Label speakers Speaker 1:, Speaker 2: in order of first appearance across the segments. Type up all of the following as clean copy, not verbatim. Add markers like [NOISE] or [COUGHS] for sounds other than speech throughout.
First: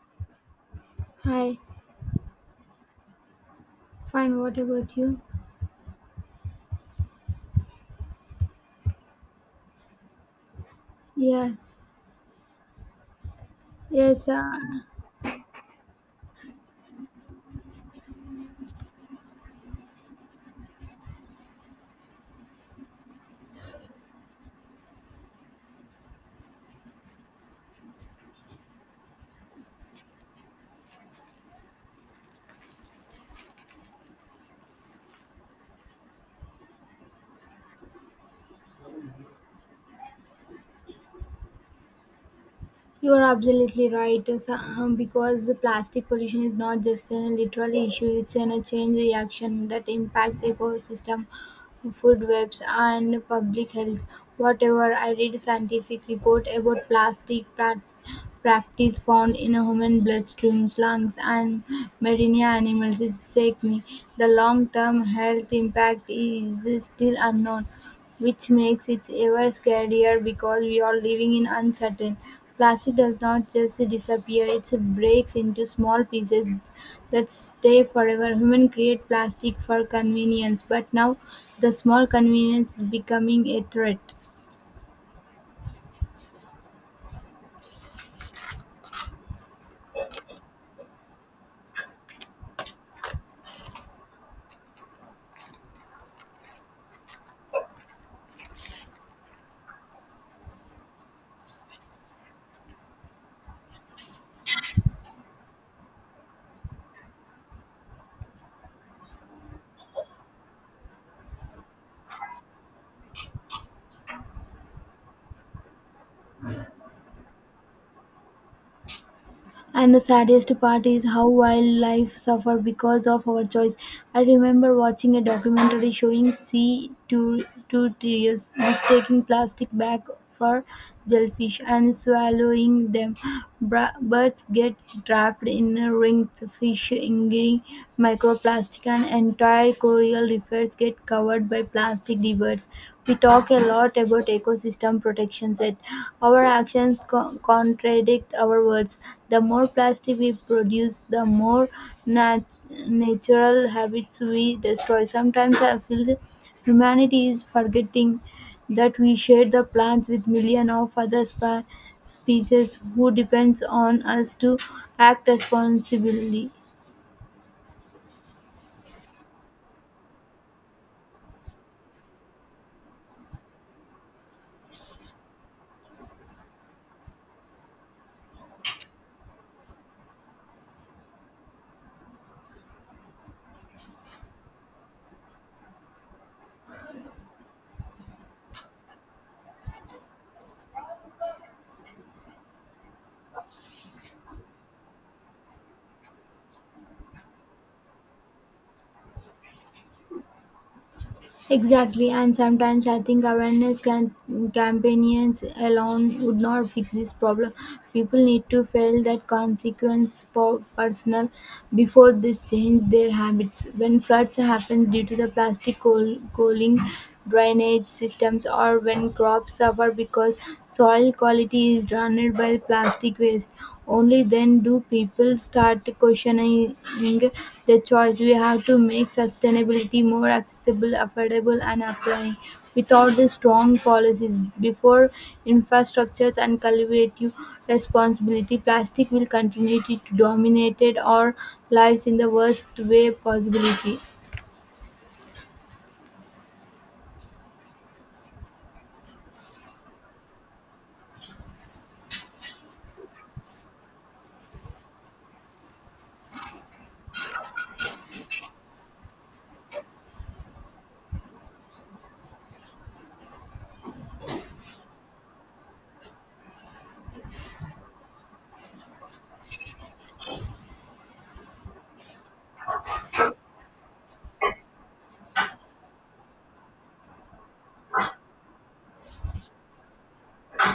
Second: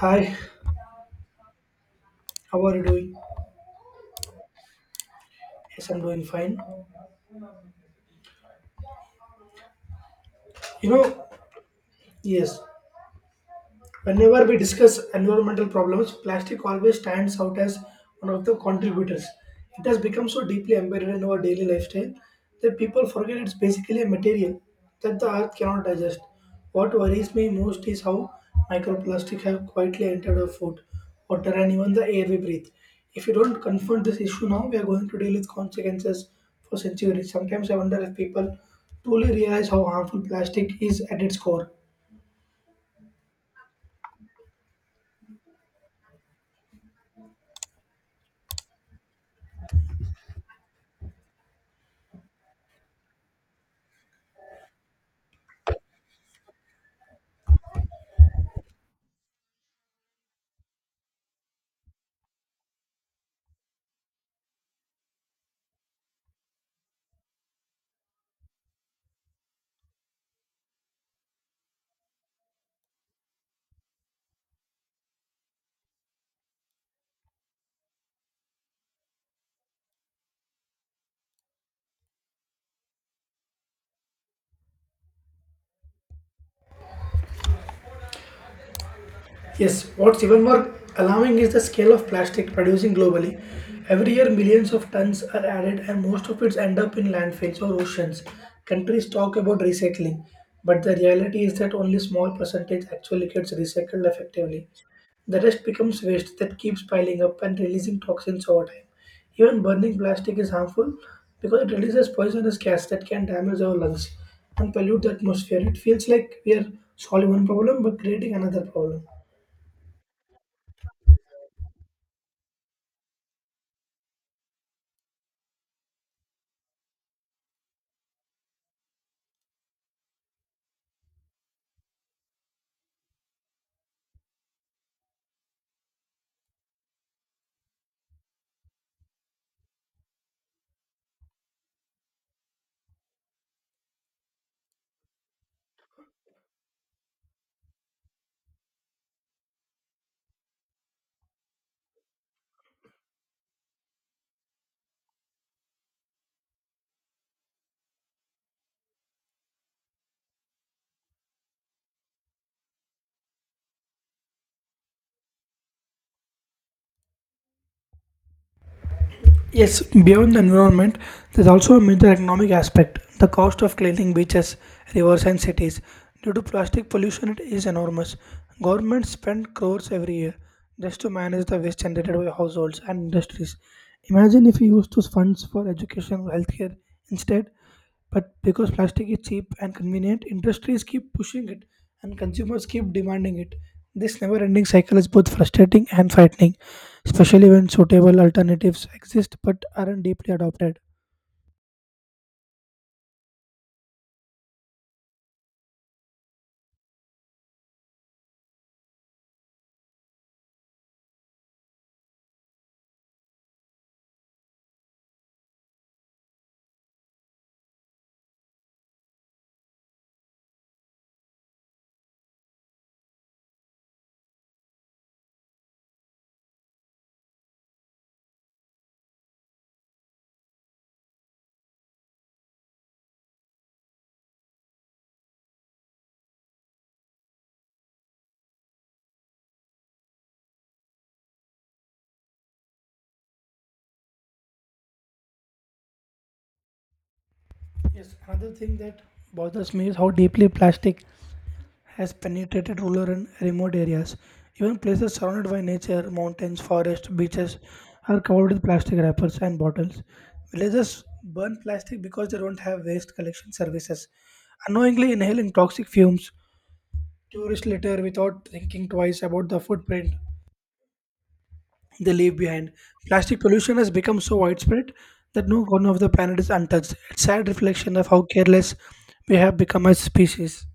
Speaker 1: Hi,
Speaker 2: Hi,
Speaker 1: how are you doing?
Speaker 2: fine. What about you?
Speaker 1: Yes, I'm doing fine. You know,
Speaker 2: Yes,
Speaker 1: yes,
Speaker 2: yes,
Speaker 1: whenever we discuss environmental problems, plastic always stands out as one of the contributors. It has become so deeply embedded in our daily lifestyle that people forget it's basically a material that the earth cannot digest. What worries me most is how microplastic have quietly entered our food, water, and even the air we breathe. If we don't confront this issue now, we are going to deal with consequences for centuries. Sometimes I wonder if people truly realize how harmful plastic is at its core.
Speaker 2: you are absolutely right. Because the plastic pollution is not just an literal issue; it's a chain reaction that impacts ecosystem, food webs, and public health. Whatever I read, a scientific report about practice found in human bloodstreams, lungs, and marine animals. It take me. The long-term health impact is still unknown, which makes it ever scarier because we are living in uncertain. Plastic does not just disappear, it breaks into small pieces that stay forever. Human create plastic for convenience, but now the small convenience is becoming a threat.
Speaker 1: Yes, what's even more alarming is the scale of plastic producing globally. Every year, millions of tons are added, and most of it end up in landfills or oceans. Countries talk about recycling, but the reality is that only small percentage actually gets recycled effectively. The rest becomes waste that keeps piling up and releasing toxins over time. Even burning plastic is harmful because it releases poisonous gas that can damage our lungs and pollute the atmosphere. It feels like we are solving one problem but creating another problem.
Speaker 2: And the saddest part is how wildlife suffer because of our choice. I remember watching a documentary showing sea turtles mistaking plastic bag for jellyfish and swallowing them. Birds get trapped in rings, fish ingering microplastic, and entire coral reefs get covered by plastic diverts. We talk a lot about ecosystem protection, yet our actions contradict our words. The more plastic we produce, the more natural habits we destroy. Sometimes I feel humanity is forgetting that we share the plants with millions of other species who depends on us to act responsibly.
Speaker 1: Yes, beyond the environment, there's also a major economic aspect. The cost of cleaning beaches, rivers, and cities due to plastic pollution is enormous. Governments spend crores every year just to manage the waste generated by households and industries. Imagine if we use those funds for education or healthcare instead. But because plastic is cheap and convenient, industries keep pushing it and consumers keep demanding it. This never ending cycle is both frustrating and frightening, especially when suitable alternatives exist but aren't deeply adopted.
Speaker 2: Exactly, and sometimes I think awareness can campaigns alone would not fix this problem. People need to feel that consequence personal before they change their habits. When floods happen due to the plastic coaling, drainage systems or when crops suffer because soil quality is drowned by plastic waste. Only then do people start questioning the choice. We have to make sustainability more accessible, affordable, and applying. Without the strong policies before infrastructures and collective responsibility, plastic will continue to dominate our lives in the worst way possibility.
Speaker 1: Yes, another thing that bothers me is how deeply plastic has penetrated rural and remote areas. Even places surrounded by nature, mountains, forests, beaches are covered with plastic wrappers and bottles. Villagers burn plastic because they don't have waste collection services, unknowingly inhaling toxic fumes. Tourists litter without thinking twice about the footprint they leave behind. Plastic pollution has become so widespread that no corner of the planet is untouched. It's a sad reflection of how careless we have become as species.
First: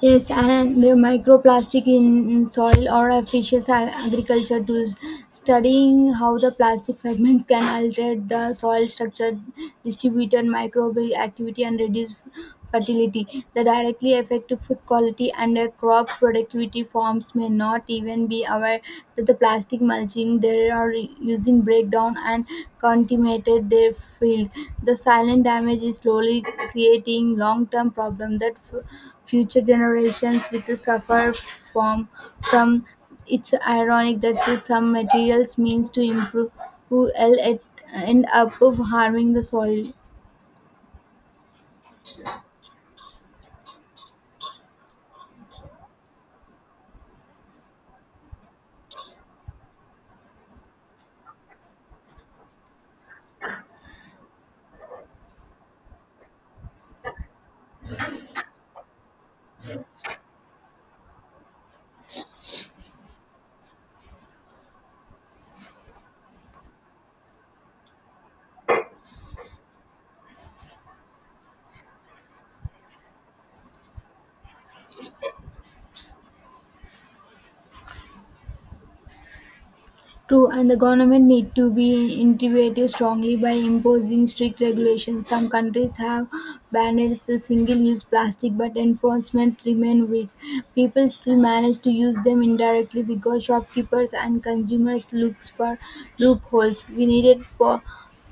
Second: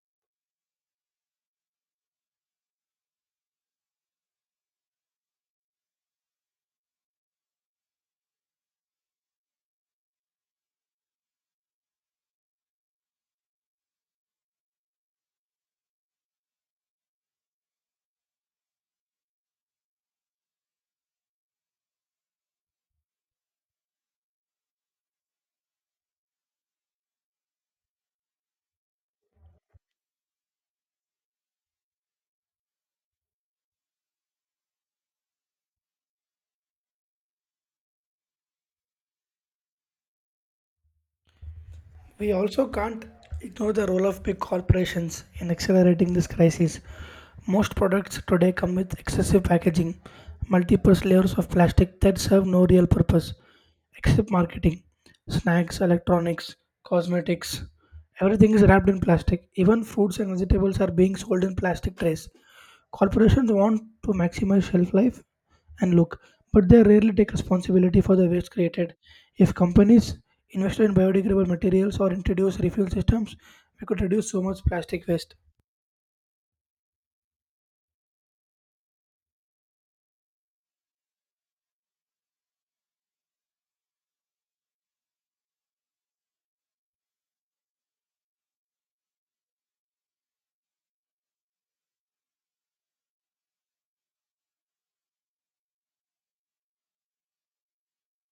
Speaker 2: Yes, and the microplastic in soil or a fishes agriculture tools, studying how the plastic fragments can alter the soil structure, distributed microbial activity, and reduce fertility. The directly affect to food quality and crop productivity. Farms may not even be aware that the plastic mulching they are using breakdown and contaminated their field. The silent damage is slowly creating long-term problem that. Future generations will suffer from. from it's ironic that the some materials means to improve will end up of harming the soil.
Speaker 1: We also can't ignore the role of big corporations in accelerating this crisis. Most products today come with excessive packaging, multiple layers of plastic that serve no real purpose except marketing. Snacks, electronics, cosmetics, everything is wrapped in plastic. Even fruits and vegetables are being sold in plastic trays. Corporations want to maximize shelf life and look, but they rarely take responsibility for the waste created. If companies invested in biodegradable materials or introduced refuel systems, we could reduce so much plastic waste.
Speaker 2: True, and the government need to be intervened strongly by imposing strict regulations. Some countries have banned the single-use plastic, but enforcement remain weak. People still manage to use them indirectly because shopkeepers and consumers looks for loopholes. We needed po-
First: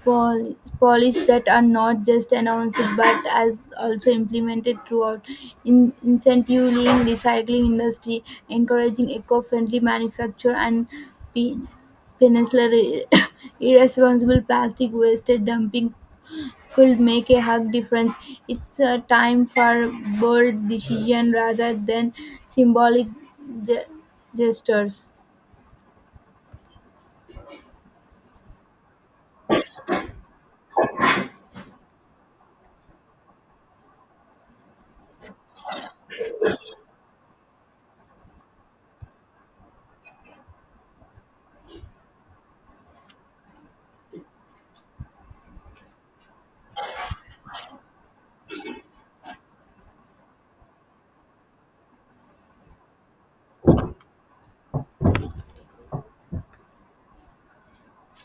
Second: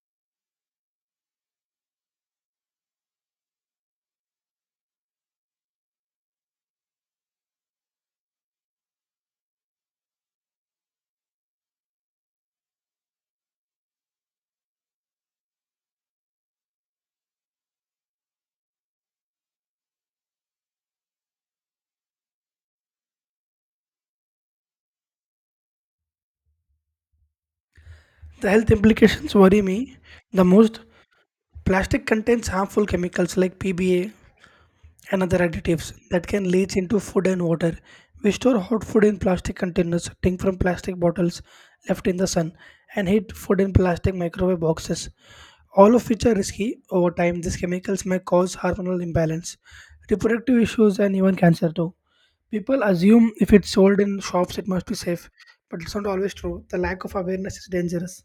Speaker 2: pol- policies that are not just announced but as also implemented throughout in incentivizing recycling industry encouraging eco-friendly manufacture and be. Peninsular ir- [COUGHS] [LAUGHS] irresponsible plastic waste dumping could make a hug difference. It's a time for bold decision rather than symbolic ge- gestures.
Speaker 1: The health implications worry me the most. Plastic contains harmful chemicals like PBA, another additives that can leach into food and water. We store hot food in plastic containers, drink from plastic bottles left in the sun, and heat food in plastic microwave boxes. All of which are risky. Over time, these chemicals may cause hormonal imbalance, reproductive issues, and even cancer too. People assume if it's sold in shops, it must be safe, but it's not always true. The lack of awareness is dangerous.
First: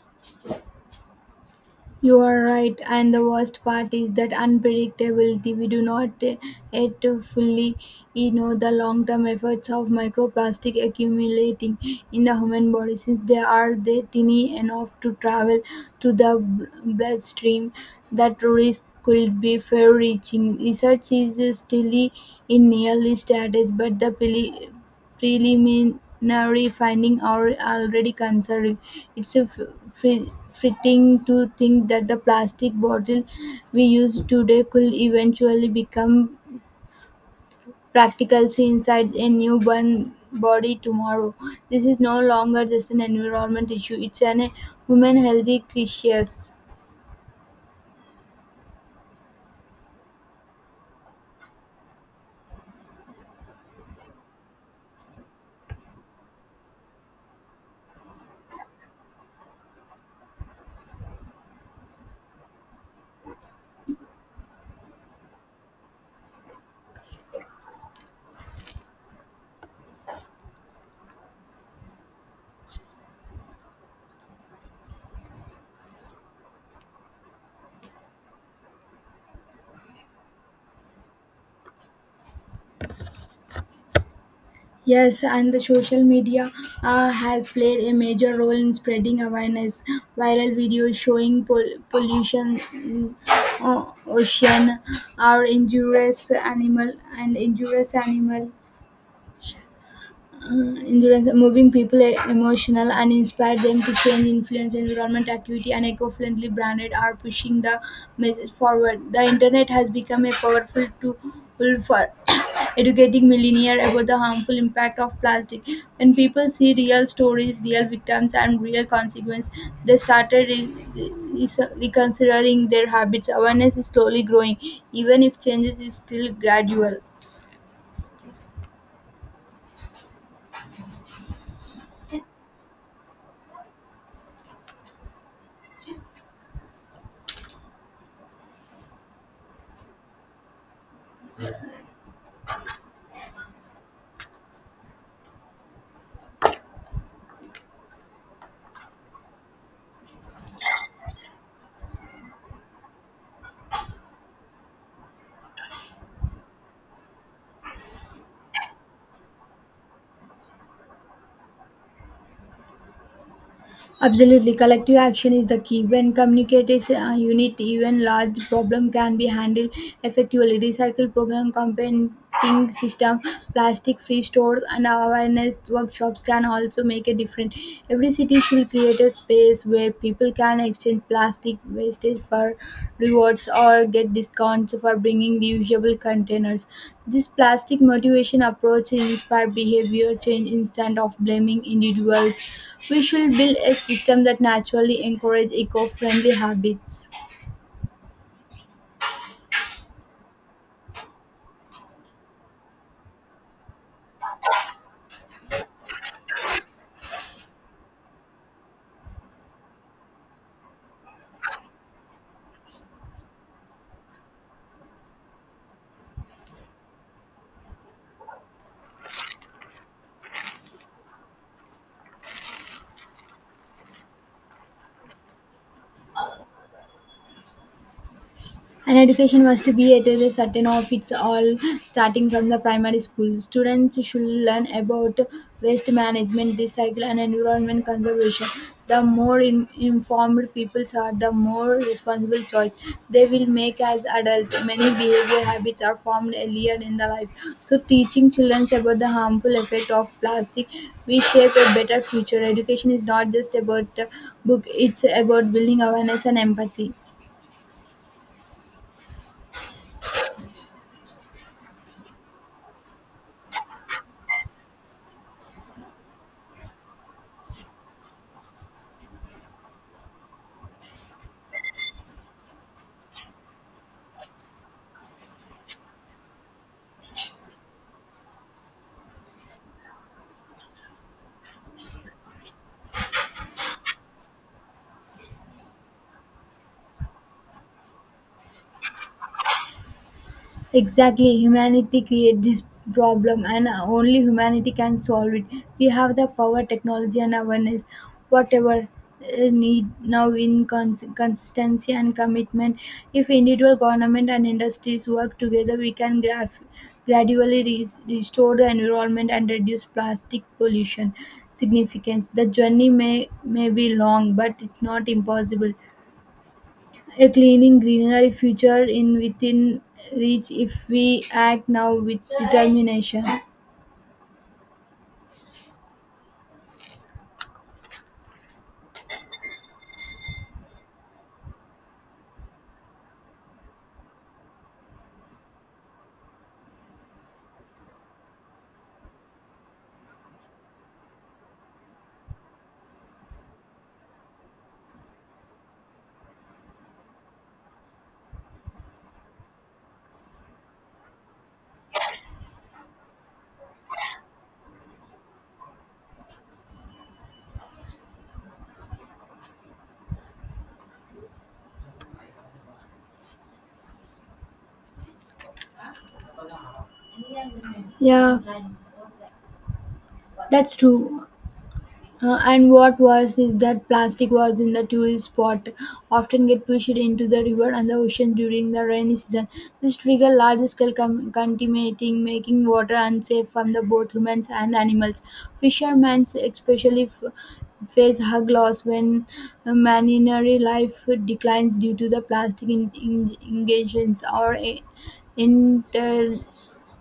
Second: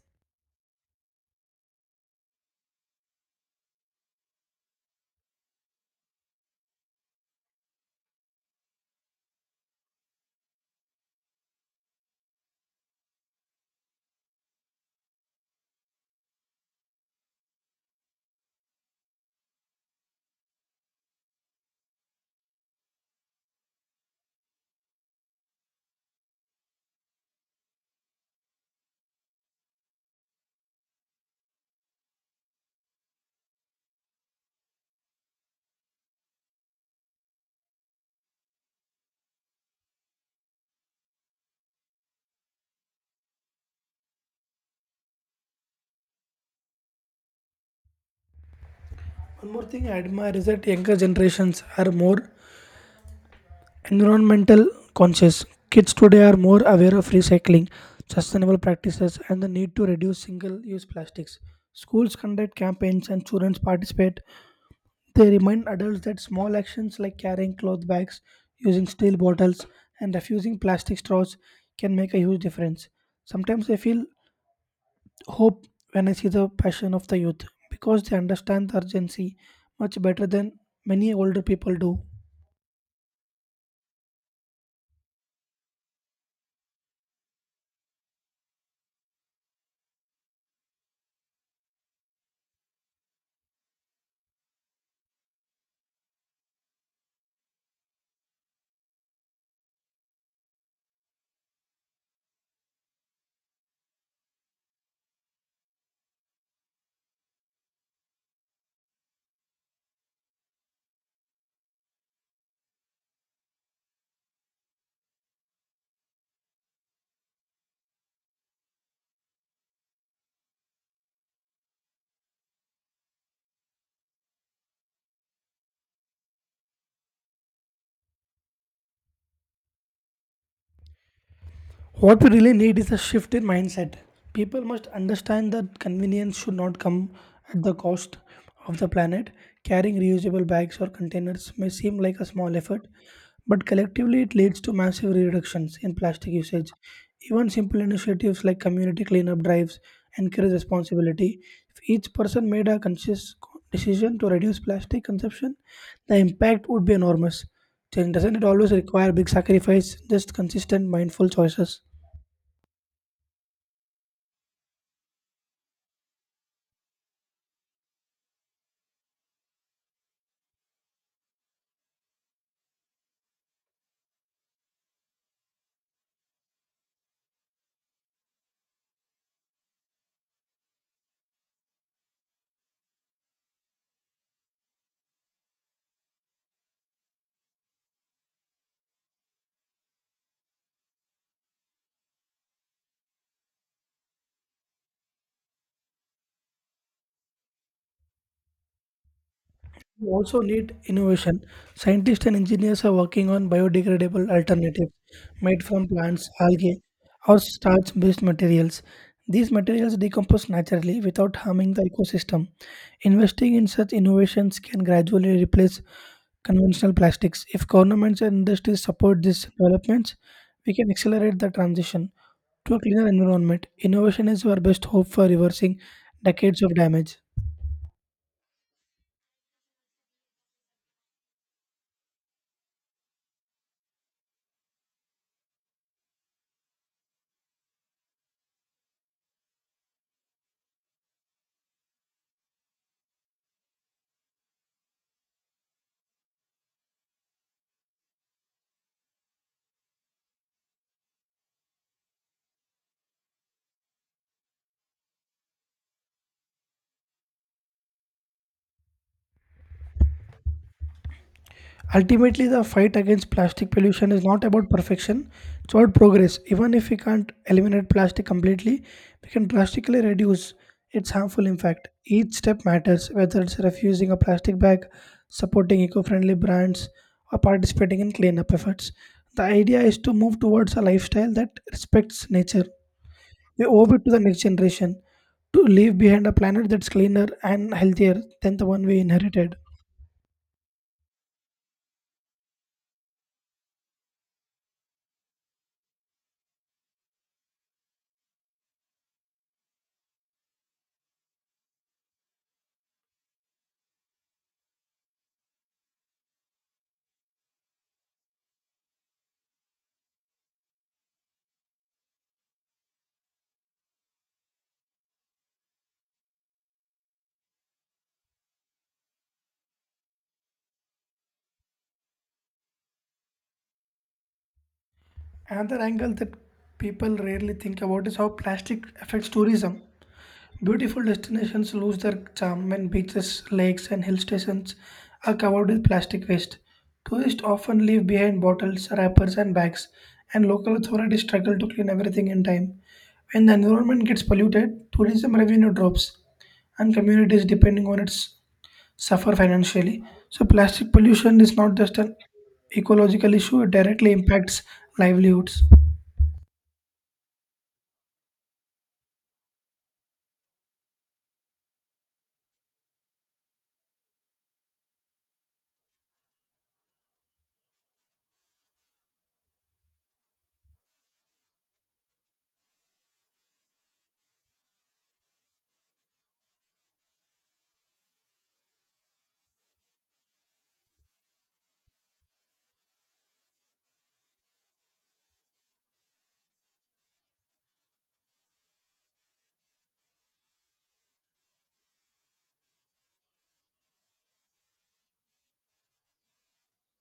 Speaker 2: You are right, and the worst part is that unpredictability. We do not yet fully you know the long term effects of microplastic accumulating in the human body since they tiny enough to travel to the bloodstream. That risk could be far reaching. Research is still in early stages, but the preliminary findings are already concerning. It's a fitting to think that the plastic bottle we use today could eventually become practicals inside a newborn body tomorrow. This is no longer just an environment issue, it's an human healthy crisis.
Speaker 1: One more thing I admire is that younger generations are more environmental conscious. Kids today are more aware of recycling, sustainable practices, and the need to reduce single use plastics. Schools conduct campaigns and students participate. They remind adults that small actions like carrying cloth bags, using steel bottles, and refusing plastic straws can make a huge difference. Sometimes I feel hope when I see the passion of the youth, because they understand the urgency much better than many older people do.
Speaker 2: Yes, and the social media has played a major role in spreading awareness. Viral videos showing pollution, ocean, or injurious animal endurance moving people emotional and inspire them to change influence environment activity and eco-friendly branded are pushing the message forward. The internet has become a powerful tool for [COUGHS] educating millennials about the harmful impact of plastic. When people see real stories, real victims and real consequences, they started re- reconsidering their habits. Awareness is slowly growing even if changes is still gradual.
Speaker 1: What we really need is a shift in mindset. People must understand that convenience should not come at the cost of the planet. Carrying reusable bags or containers may seem like a small effort, but collectively it leads to massive reductions in plastic usage. Even simple initiatives like community cleanup drives encourage responsibility. If each person made a conscious decision to reduce plastic consumption, the impact would be enormous. Change doesn't it always require big sacrifice, just consistent, mindful choices?
Speaker 2: Absolutely, collective action is the key. When communicates a unit, even large problem can be handled effectively. Recycle program, compenting system, plastic-free stores, and awareness workshops can also make a difference. Every city should create a space where people can exchange plastic wastage for rewards or get discounts for bringing reusable containers. This plastic motivation approach inspires behavior change instead of blaming individuals. We should build a system that naturally encourages eco friendly habits.
Speaker 1: We also need innovation. Scientists and engineers are working on biodegradable alternatives made from plants, algae, or starch based materials. These materials decompose naturally without harming the ecosystem. Investing in such innovations can gradually replace conventional plastics. If governments and industries support these developments, we can accelerate the transition to a cleaner environment. Innovation is our best hope for reversing decades of damage.
Speaker 2: And education was to be at a certain of its all, starting from the primary school. Students should learn about waste management, recycle, and environment conservation. The more informed people are, the more responsible choice they will make as adults. Many behavior habits are formed earlier in the life. So, teaching children about the harmful effect of plastic, we shape a better future. Education is not just about book; it's about building awareness and empathy.
Speaker 1: Ultimately, the fight against plastic pollution is not about perfection, it's about progress. Even if we can't eliminate plastic completely, we can drastically reduce its harmful impact. Each step matters, whether it's refusing a plastic bag, supporting eco friendly brands, or participating in cleanup efforts. The idea is to move towards a lifestyle that respects nature. We owe it to the next generation to leave behind a planet that's cleaner and healthier than the one we inherited.
Speaker 2: Exactly, humanity created this problem and only humanity can solve it. We have the power, technology, and awareness, whatever need now in consistency and commitment. If individual government and industries work together, we can gradually restore the environment and reduce plastic pollution significance. The journey may be long, but it's not impossible. A cleaning greenery future in within reach if we act now with determination.
Speaker 1: Another angle that people rarely think about is how plastic affects tourism. Beautiful destinations lose their charm when beaches, lakes, and hill stations are covered with plastic waste. Tourists often leave behind bottles, wrappers, and bags, and local authorities struggle to clean everything in time. When the environment gets polluted, tourism revenue drops, and communities depending on it suffer financially. So, plastic pollution is not just an ecological issue, it directly impacts livelihoods.
Speaker 2: Yeah, that's true. And what worse is that plastic was in the tourist spot often get pushed into the river and the ocean during the rainy season. This trigger large scale contaminating, making water unsafe from the both humans and animals. Fishermen especially face hug loss when marinary life declines due to the plastic engagements or inter-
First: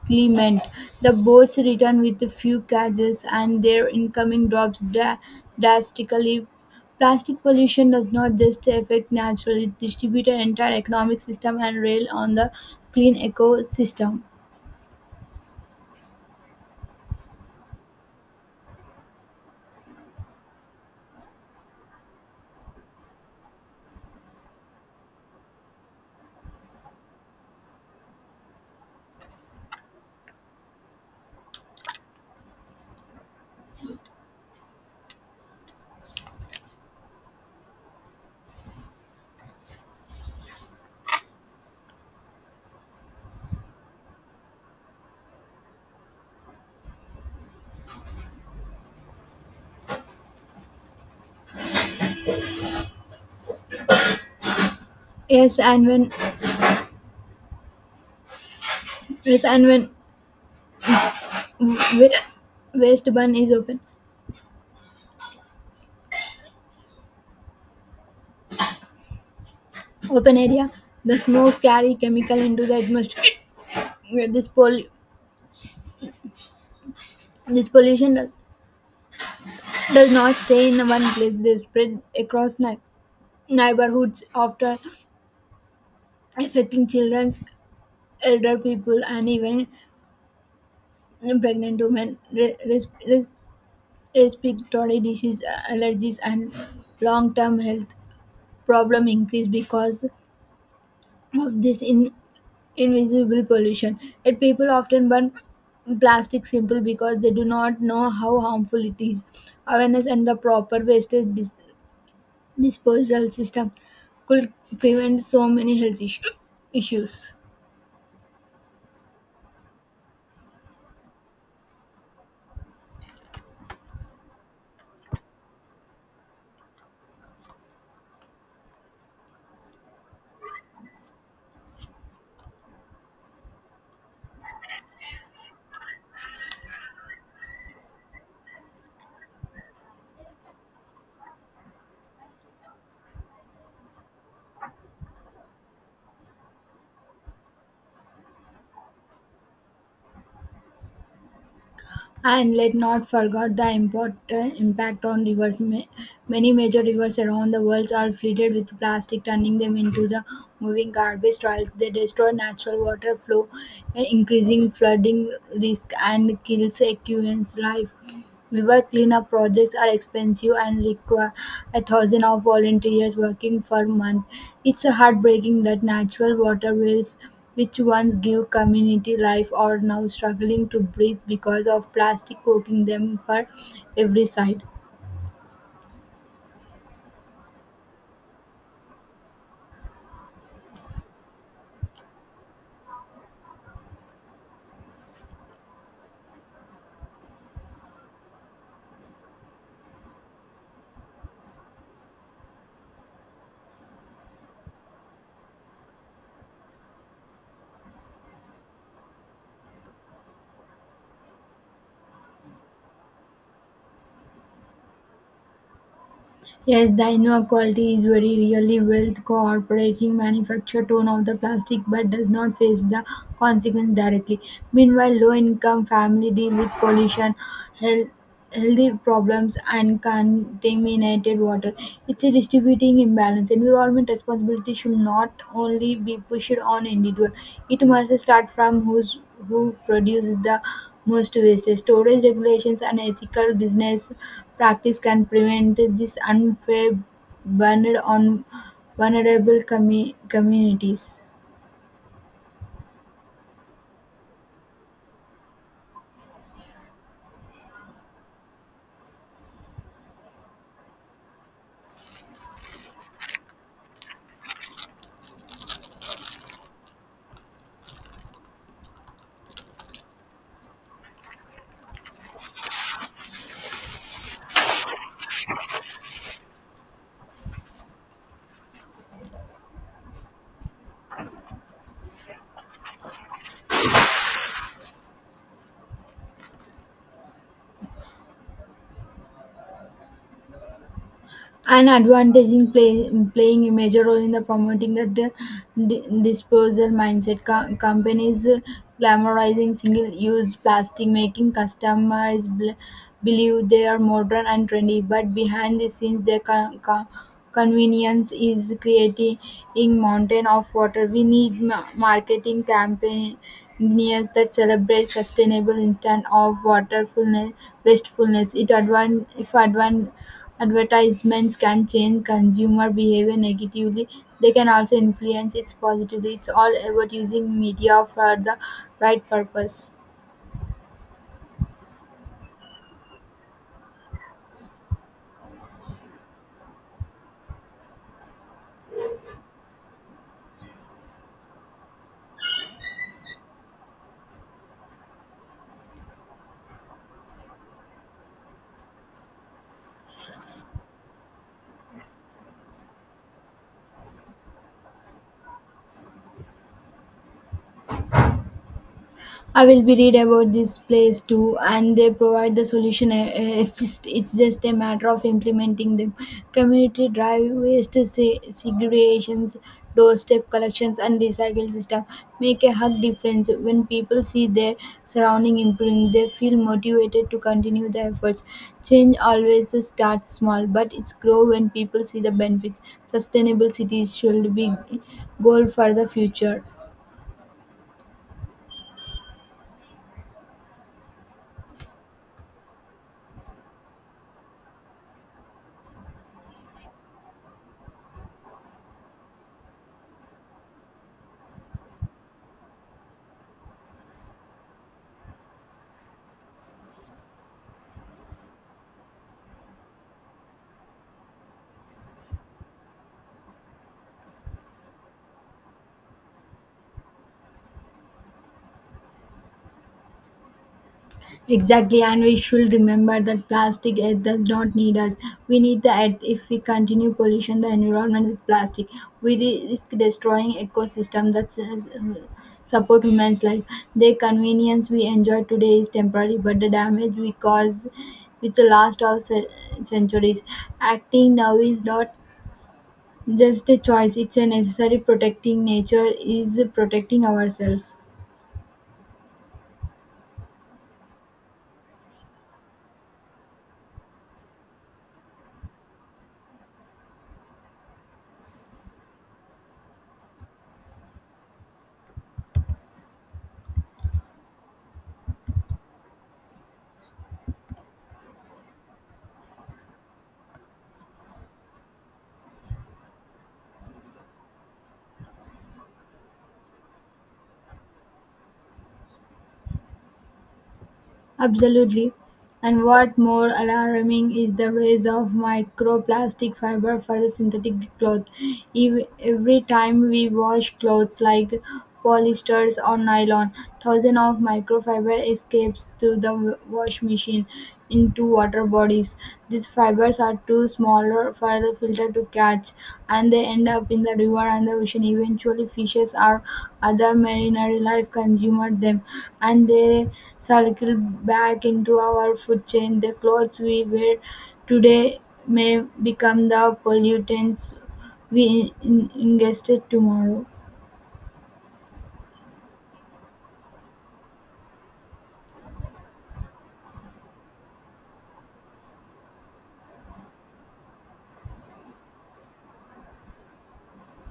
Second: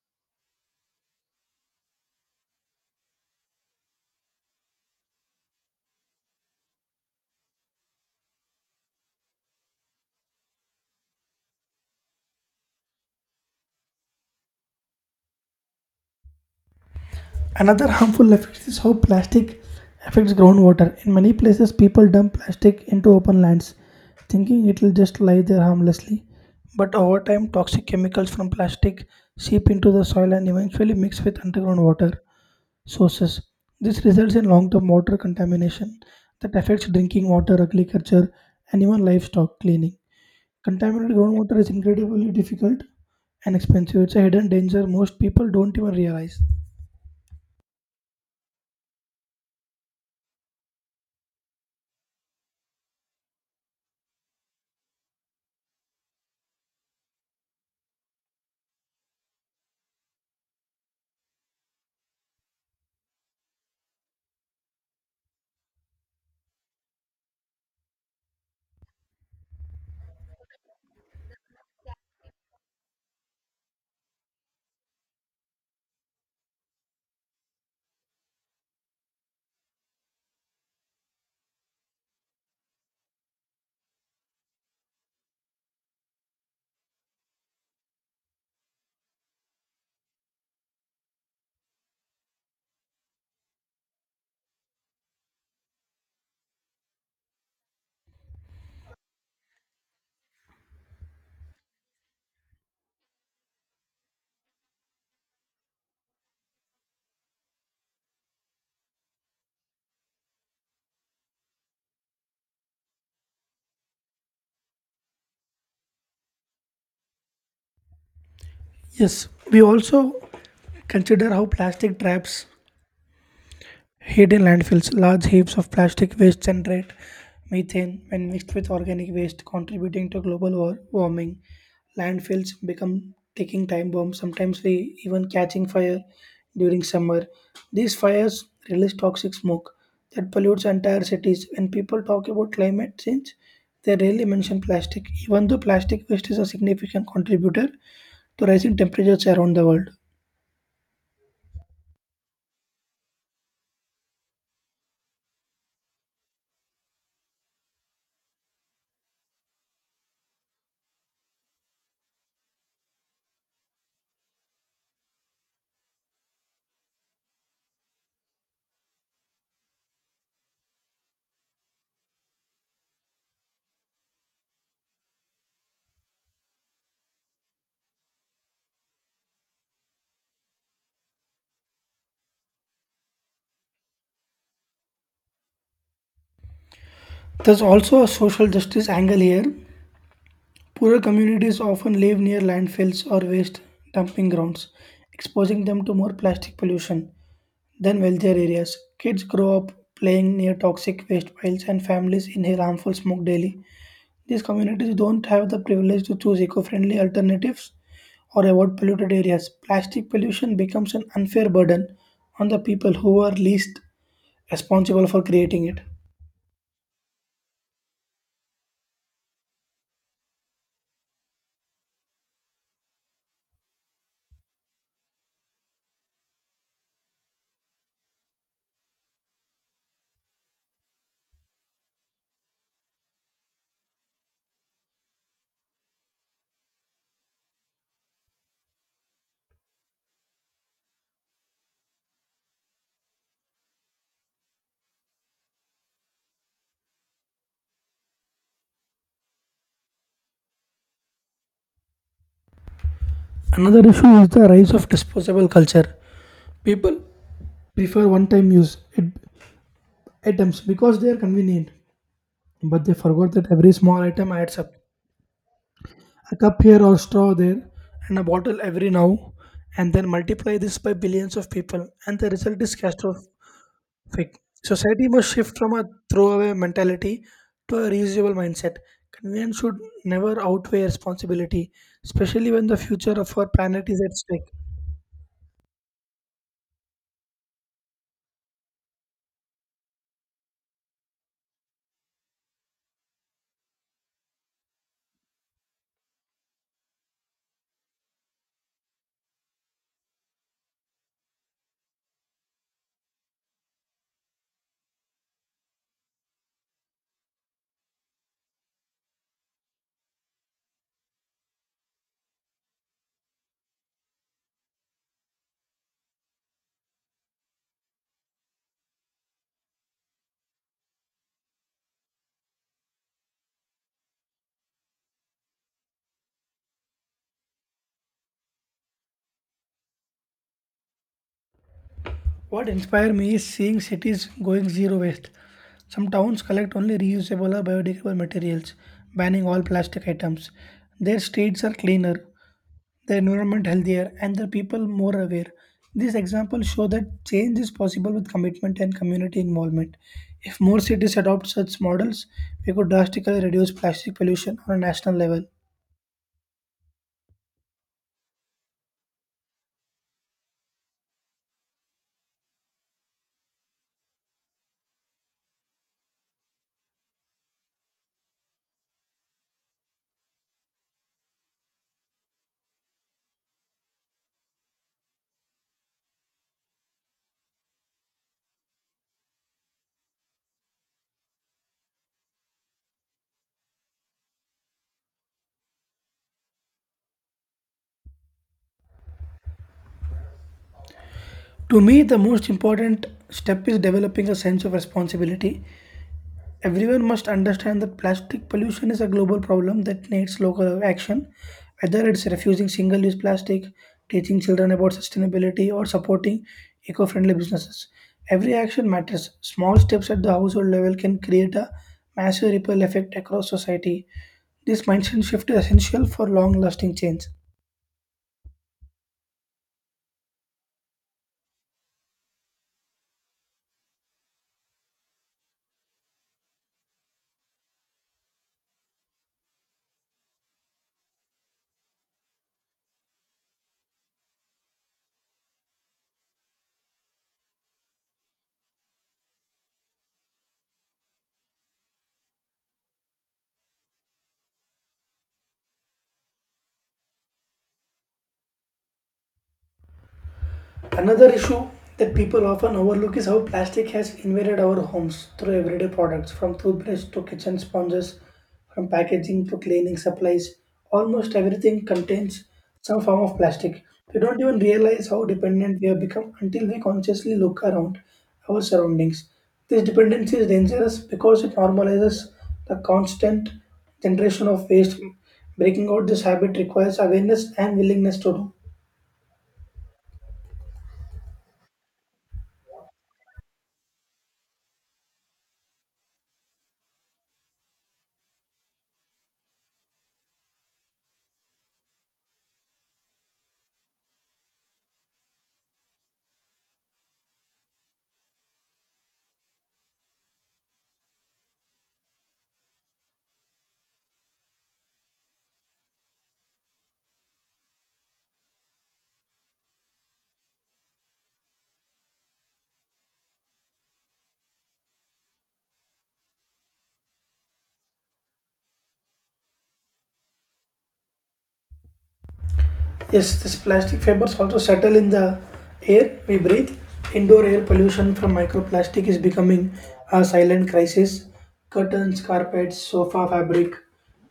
Speaker 2: Clement. The boats return with few catches and their incoming drops drastically. Plastic pollution does not just affect natural, it distributes an entire economic system and rail on the clean ecosystem.
Speaker 1: Another harmful effect is how plastic affects groundwater. In many places, people dump plastic into open lands, thinking it will just lie there harmlessly. But over time, toxic chemicals from plastic seep into the soil and eventually mix with underground water sources. This results in long term water contamination that affects drinking water, agriculture, and even livestock cleaning. Contaminated groundwater is incredibly difficult and expensive. It's a hidden danger most people don't even realize.
Speaker 2: Yes, and when yes, and when wa- waste burn is open area, the smokes carry chemical into the atmosphere. This pol- this pollution does not stay in one place; they spread across neighborhoods after affecting children, elder people, and even pregnant women. Respiratory disease, allergies, and long-term health problem increase because of this invisible pollution. Yet people often burn plastic simple because they do not know how harmful it is. Awareness and the proper wastage disposal system could prevent so many issues.
Speaker 1: Yes, we also consider how plastic traps hid in landfills. Large heaps of plastic waste generate methane when mixed with organic waste, contributing to global warming. Landfills become ticking time bombs, sometimes we even catching fire during summer. These fires release toxic smoke that pollutes entire cities. When people talk about climate change, they rarely mention plastic, even though plastic waste is a significant contributor to rising temperatures around the world.
Speaker 2: And let not forget the important impact on rivers. Many major rivers around the world are flooded with plastic, turning them into the moving garbage trails. They destroy natural water flow, increasing flooding risk and kills aquariums life. River cleanup projects are expensive and require a thousand of volunteers working for months. It's heartbreaking that natural waterways, which once give community life, are now struggling to breathe because of plastic cooking them for every side.
Speaker 1: There's also a social justice angle here. Poorer communities often live near landfills or waste dumping grounds, exposing them to more plastic pollution than wealthier areas. Kids grow up playing near toxic waste piles and families inhale harmful smoke daily. These communities don't have the privilege to choose eco friendly alternatives or avoid polluted areas. Plastic pollution becomes an unfair burden on the people who are least responsible for creating it.
Speaker 2: Yes, the inequality is very really wealth cooperating manufacture ton of the plastic but does not face the consequence directly. Meanwhile, low income family deal with pollution, health healthy problems and contaminated water. It's a distributing imbalance. Environment responsibility should not only be pushed on individual. It must start from who produces the most waste. Storage regulations and ethical business practice can prevent this unfair burden on vulnerable communities.
Speaker 1: Another issue is the rise of disposable culture. People prefer one-time use it, items because they are convenient, but they forgot that every small item adds up. A cup here or straw there, and a bottle every now, and then multiply this by billions of people, and the result is catastrophic. Society must shift from a throwaway mentality to a reusable mindset. Convenience should never outweigh responsibility, especially when the future of our planet is at stake.
Speaker 2: An advantage in playing a major role in the promoting the disposal mindset. Companies glamorizing single-use plastic, making customers believe they are modern and trendy, but behind the scenes, their convenience is creating mountain of water. We need marketing campaigns that celebrate sustainable instead of waterfulness wastefulness. It advan- if advan- Advertisements can change consumer behavior negatively; they can also influence it positively. It's all about using media for the right purpose.
Speaker 1: What inspired me is seeing cities going zero waste. Some towns collect only reusable or biodegradable materials, banning all plastic items. Their streets are cleaner, the environment healthier, and the people more aware. These examples show that change is possible with commitment and community involvement. If more cities adopt such models, we could drastically reduce plastic pollution on a national level.
Speaker 2: I will be read about this place too, and they provide the solution. It's it's just a matter of implementing them. Community drive, waste segregations, doorstep collections, and recycle system make a hug difference. When people see their surrounding improving, they feel motivated to continue the efforts. Change always starts small, but it's grow when people see the benefits. Sustainable cities should be goal for the future.
Speaker 1: To me, the most important step is developing a sense of responsibility. Everyone must understand that plastic pollution is a global problem that needs local action, whether it's refusing single use plastic, teaching children about sustainability, or supporting eco friendly businesses. Every action matters. Small steps at the household level can create a massive ripple effect across society. This mindset shift is essential for long lasting change.
Speaker 2: Exactly, and we should remember that plastic Earth does not need us. We need the Earth if we continue pollution the environment with plastic. We risk destroying ecosystem that support humans' life. The convenience we enjoy today is temporary, but the damage we cause with the last of centuries. Acting now is not just a choice; it's a necessary. Protecting nature is protecting ourselves.
Speaker 1: Another issue that people often overlook is how plastic has invaded our homes through everyday products, from toothbrush to kitchen sponges, from packaging to cleaning supplies. Almost everything contains some form of plastic. We don't even realize how dependent we have become until we consciously look around our surroundings. This dependency is dangerous because it normalizes the constant generation of waste. Breaking out this habit requires awareness and willingness to do.
Speaker 2: Absolutely. And what more alarming is the rise of microplastic fiber for the synthetic cloth. Every time we wash clothes like polyesters or nylon, thousands of microfiber escapes through the wash machine into water bodies. These fibers are too smaller for the filter to catch and they end up in the river and the ocean. Eventually, fishes or other marine life consumed them and they circle back into our food chain. The clothes we wear today may become the pollutants we ingested tomorrow.
Speaker 1: Yes, this plastic fibers also settle in the air we breathe. Indoor air pollution from microplastic is becoming a silent crisis. Curtains, carpets, sofa fabric,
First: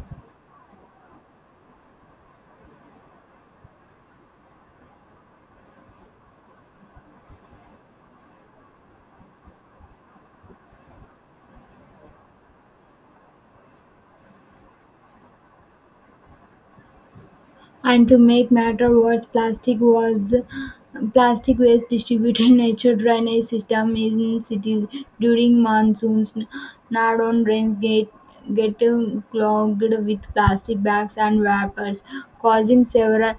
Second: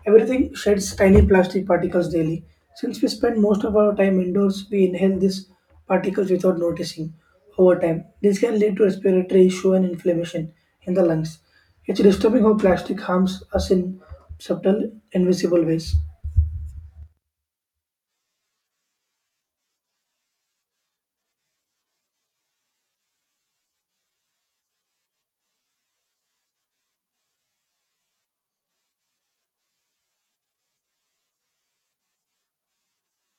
Speaker 1: everything sheds tiny plastic particles daily. Since we spend most of our time indoors, we inhale these particles without noticing over time. This can lead to respiratory issue and inflammation in the lungs. It's disturbing how plastic harms us in subtle, invisible ways.
Speaker 2: And to make matter worse, plastic waste distributed [LAUGHS] nature drainage system in cities during monsoons. Northern drains get clogged with plastic bags and wrappers, causing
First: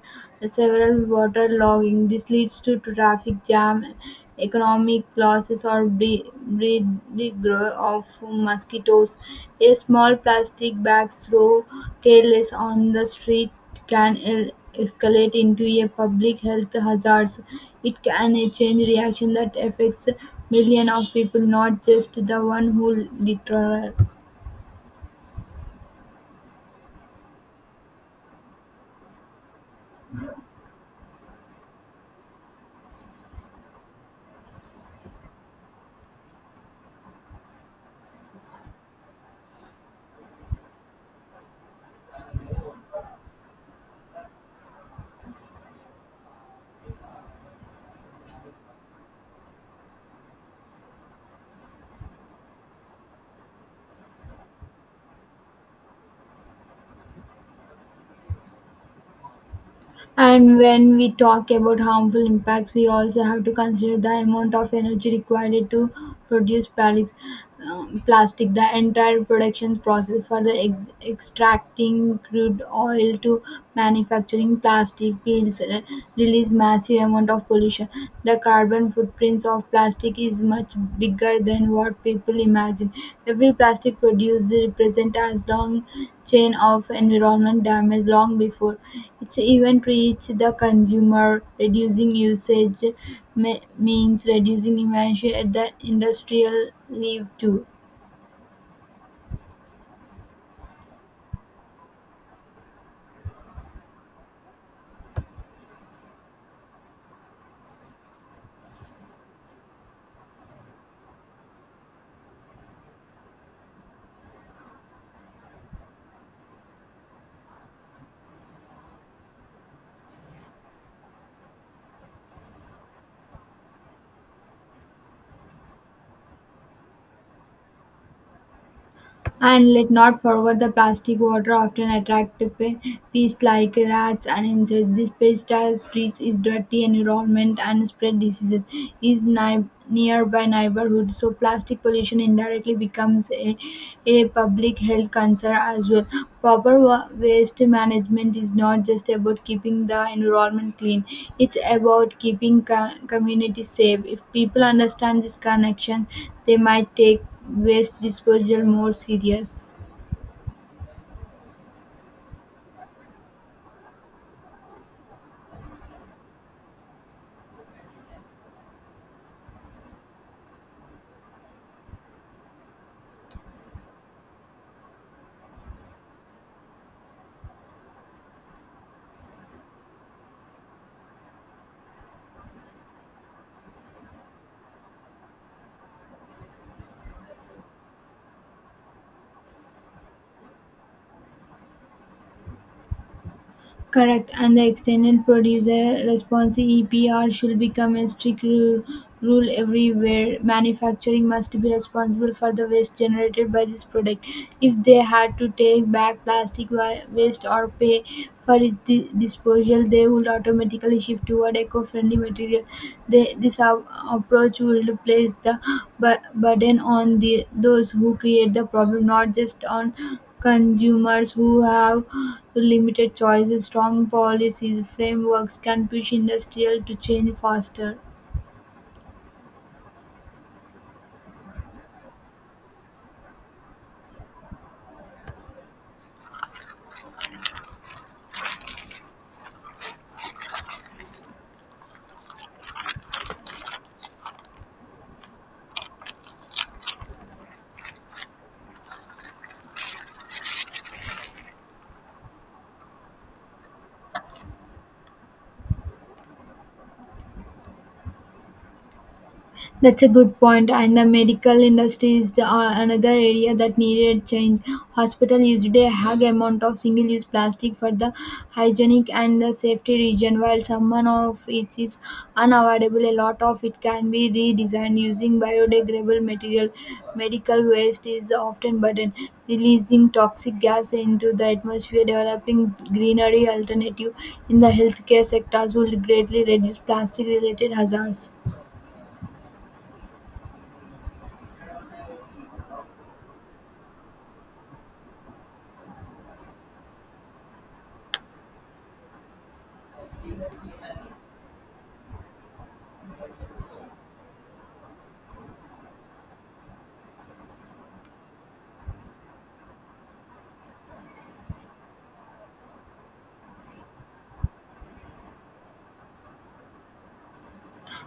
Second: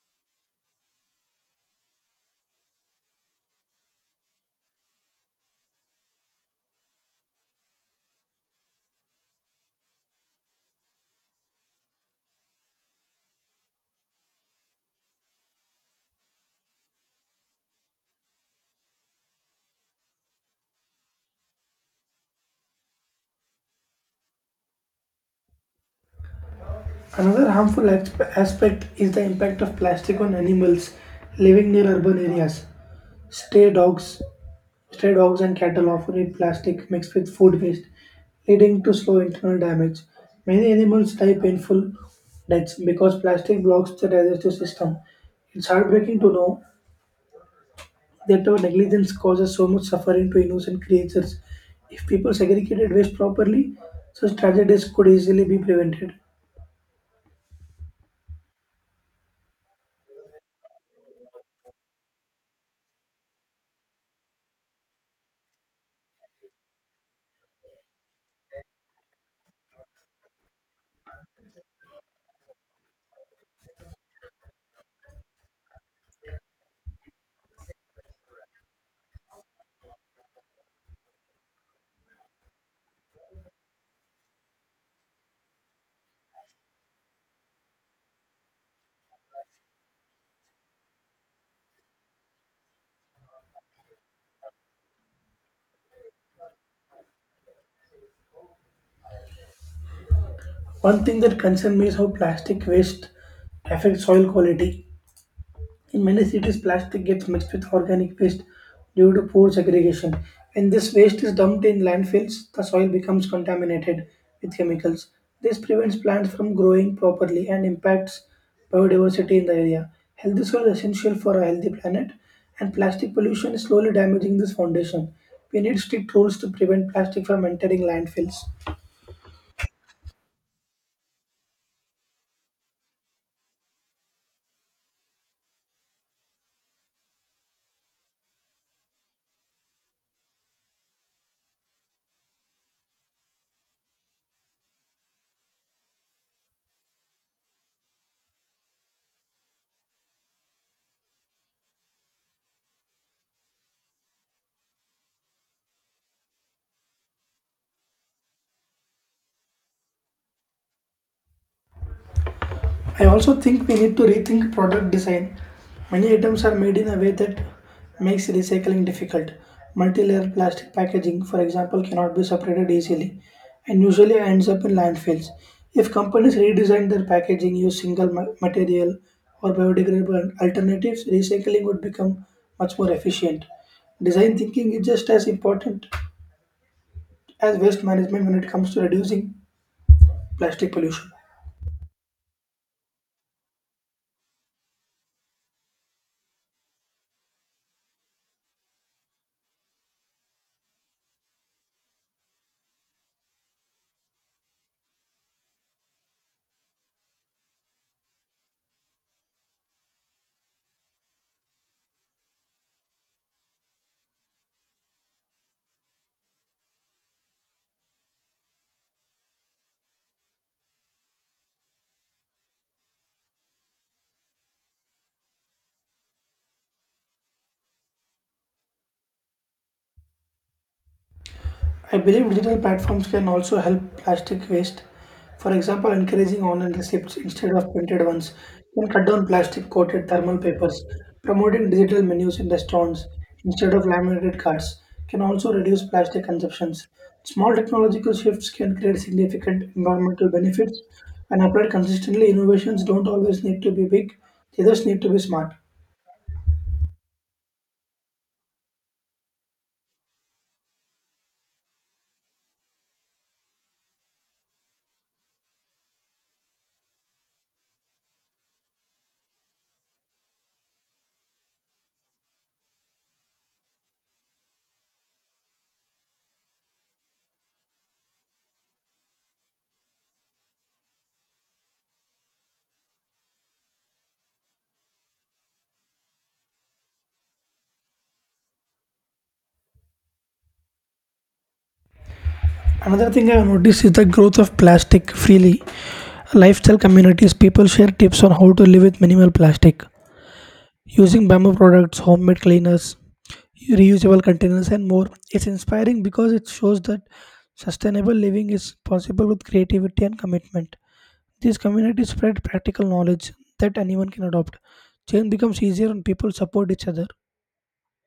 Speaker 2: several water logging. This leads to traffic jam economic losses or breeding grow of mosquitoes. A small plastic bag thrown careless on the street can escalate into a public health hazards. It can a chain reaction that affects millions of people, not just the one who litter.
Speaker 1: Another harmful aspect is the impact of plastic on animals living near urban areas. Stray dogs, stray dogs and cattle often eat plastic mixed with food waste, leading to slow internal damage. Many animals die painful deaths because plastic blocks the digestive system. It's heartbreaking to know that our negligence causes so much suffering to innocent creatures. If people segregated waste properly, such tragedies could easily be prevented.
Speaker 2: And when we talk about harmful impacts, we also have to consider the amount of energy required to produce plastic. The entire production process for the extracting crude oil to manufacturing plastic pills release massive amount of pollution. The carbon footprints of plastic is much bigger than what people imagine. Every plastic produced represent as long chain of environment damage long before its even reached the consumer. Reducing usage means reducing emissions at the industrial level too.
Speaker 1: One thing that concerns me is how plastic waste affects soil quality. In many cities, plastic gets mixed with organic waste due to poor segregation. When this waste is dumped in landfills, the soil becomes contaminated with chemicals. This prevents plants from growing properly and impacts biodiversity in the area. Healthy soil is essential for a healthy planet, and plastic pollution is slowly damaging this foundation. We need strict rules to prevent plastic from entering landfills.
Speaker 2: And let not forget the plastic water often attract pests like rats and insects. This pesticide treats is dirty environment and spread diseases is nearby neighborhood. So plastic pollution indirectly becomes a public health concern as well. Proper waste management is not just about keeping the environment clean. It's about keeping communities safe. If people understand this connection, they might take waste disposal more serious.
Speaker 1: I also think we need to rethink product design. Many items are made in a way that makes recycling difficult. Multi-layer plastic packaging, for example, cannot be separated easily and usually ends up in landfills. If companies redesign their packaging, use single material or biodegradable alternatives, recycling would become much more efficient. Design thinking is just as important as waste management when it comes to reducing plastic pollution.
Speaker 2: Correct, and the extended producer responsibility EPR should become a strict rule everywhere. Manufacturing must be responsible for the waste generated by this product. If they had to take back plastic waste or pay for its disposal, they would automatically shift toward eco-friendly material. They, this a- approach will place the burden on the those who create the problem, not just on Consumers who have limited choices, strong policies, frameworks can push industrial to change faster.
Speaker 1: I believe digital platforms can also help plastic waste. For example, encouraging online receipts instead of printed ones can cut down plastic coated thermal papers. Promoting digital menus in restaurants instead of laminated cards can also reduce plastic consumptions. Small technological shifts can create significant environmental benefits, and applied consistently, innovations don't always need to be big, they just need to be smart.
Speaker 2: That's a good point, and the medical industry is another area that needed change. Hospital used a high amount of single-use plastic for the hygienic and the safety reason. While some of it is unavoidable, a lot of it can be redesigned using biodegradable material. Medical waste is often burden, releasing toxic gas into the atmosphere. Developing greenery alternative in the healthcare sectors would greatly reduce plastic-related hazards.
Speaker 1: Another thing I've noticed is the growth of plastic freely. Lifestyle communities, people share tips on how to live with minimal plastic, using bamboo products, homemade cleaners, reusable containers, and more. It's inspiring because it shows that sustainable living is possible with creativity and commitment. These communities spread practical knowledge that anyone can adopt. Change becomes easier when people support each other.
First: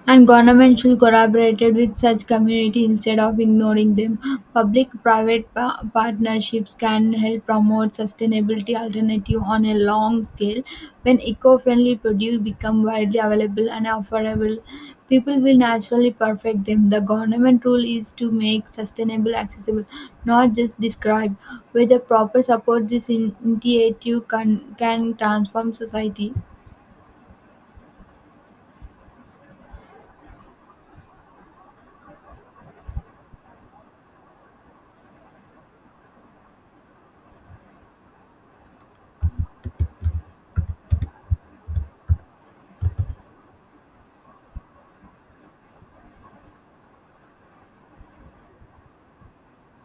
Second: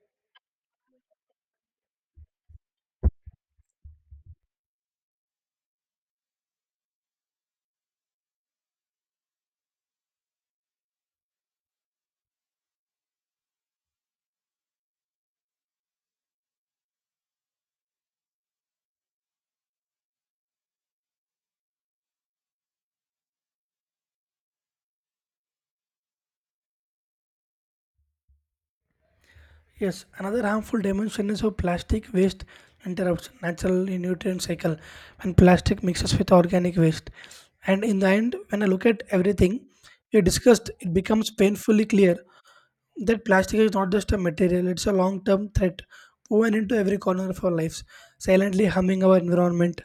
Speaker 2: And government should collaborate with such community instead of ignoring them. Public-private partnerships can help promote sustainability alternative on a long scale. When eco-friendly produce become widely available and affordable, people will naturally perfect them. The government role is to make sustainable accessible, not just describe. With the proper support, this initiative can transform society.
Speaker 1: Yes, another harmful dimension is how plastic waste interrupts natural nutrient cycle when plastic mixes with organic waste. And in the end, when I look at everything we discussed, it becomes painfully clear that plastic is not just a material, it's a long term threat woven into every corner of our lives, silently harming our environment,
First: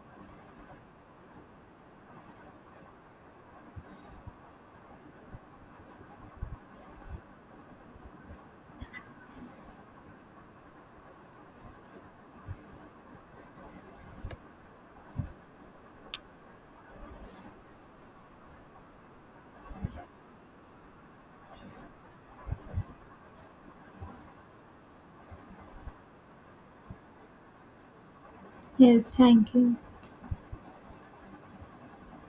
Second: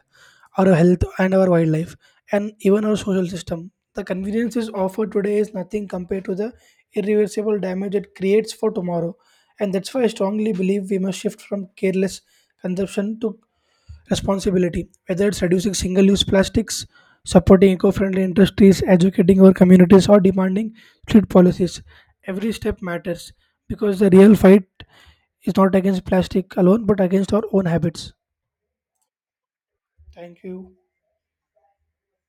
Speaker 1: our health, and our wildlife, and even our social system. The conveniences offered today is nothing compared to the irreversible damage it creates for tomorrow, and that's why I strongly believe we must shift from careless consumption to responsibility, whether it's reducing single use plastics, supporting eco friendly industries, educating our communities, or demanding strict policies. Every step matters because the real fight is not against plastic alone but against our own habits.
Speaker 2: Yes, thank you.
Speaker 1: Thank you.